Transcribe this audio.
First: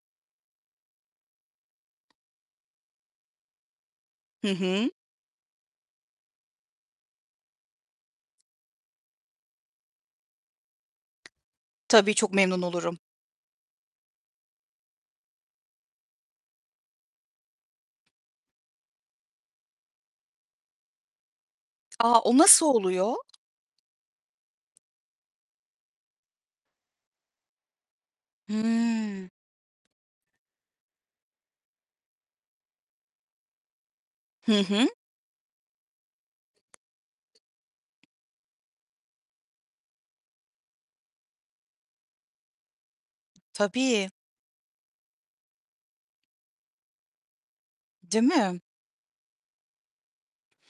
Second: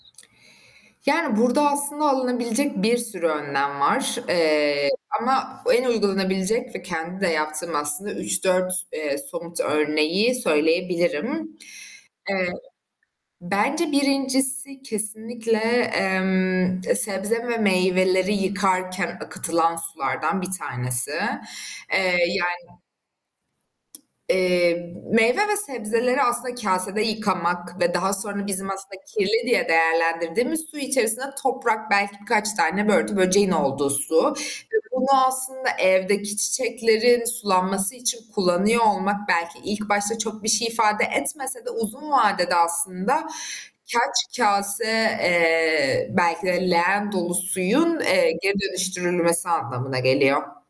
Yani, burada aslında alınabilecek bir sürü önlem var, Hı eee, hı. ama en uygulanabilecek ve kendimin de yaptığım aslında 3-4 eee, somut örneği söyleyebilirim. Tabii, çok Eee, memnun olurum. bence 1.'si kesinlikle, emm, e sebze ve meyveleri yıkarken akıtılan sulardan 1 tanesi. Eee, A, o nasıl yani oluyor? Eee, meyve ve sebzeleri aslında kâsede yıkamak ve daha sonra bizim aslında Hıı. kirli diye değerlendirdiğimiz su içerisine toprak belki birkaç tane börtü böceğin olduğu su ve Hı hı. bunu aslında evdeki çiçeklerin sulanması için kullanıyor olmak belki ilk başta çok bir şey ifade etmese de uzun vadede aslında Tabii. kaç kâse, eee, belki de leğen dolu suyun, Değil eee, geri mi? dönüştürülmesi anlamına geliyor.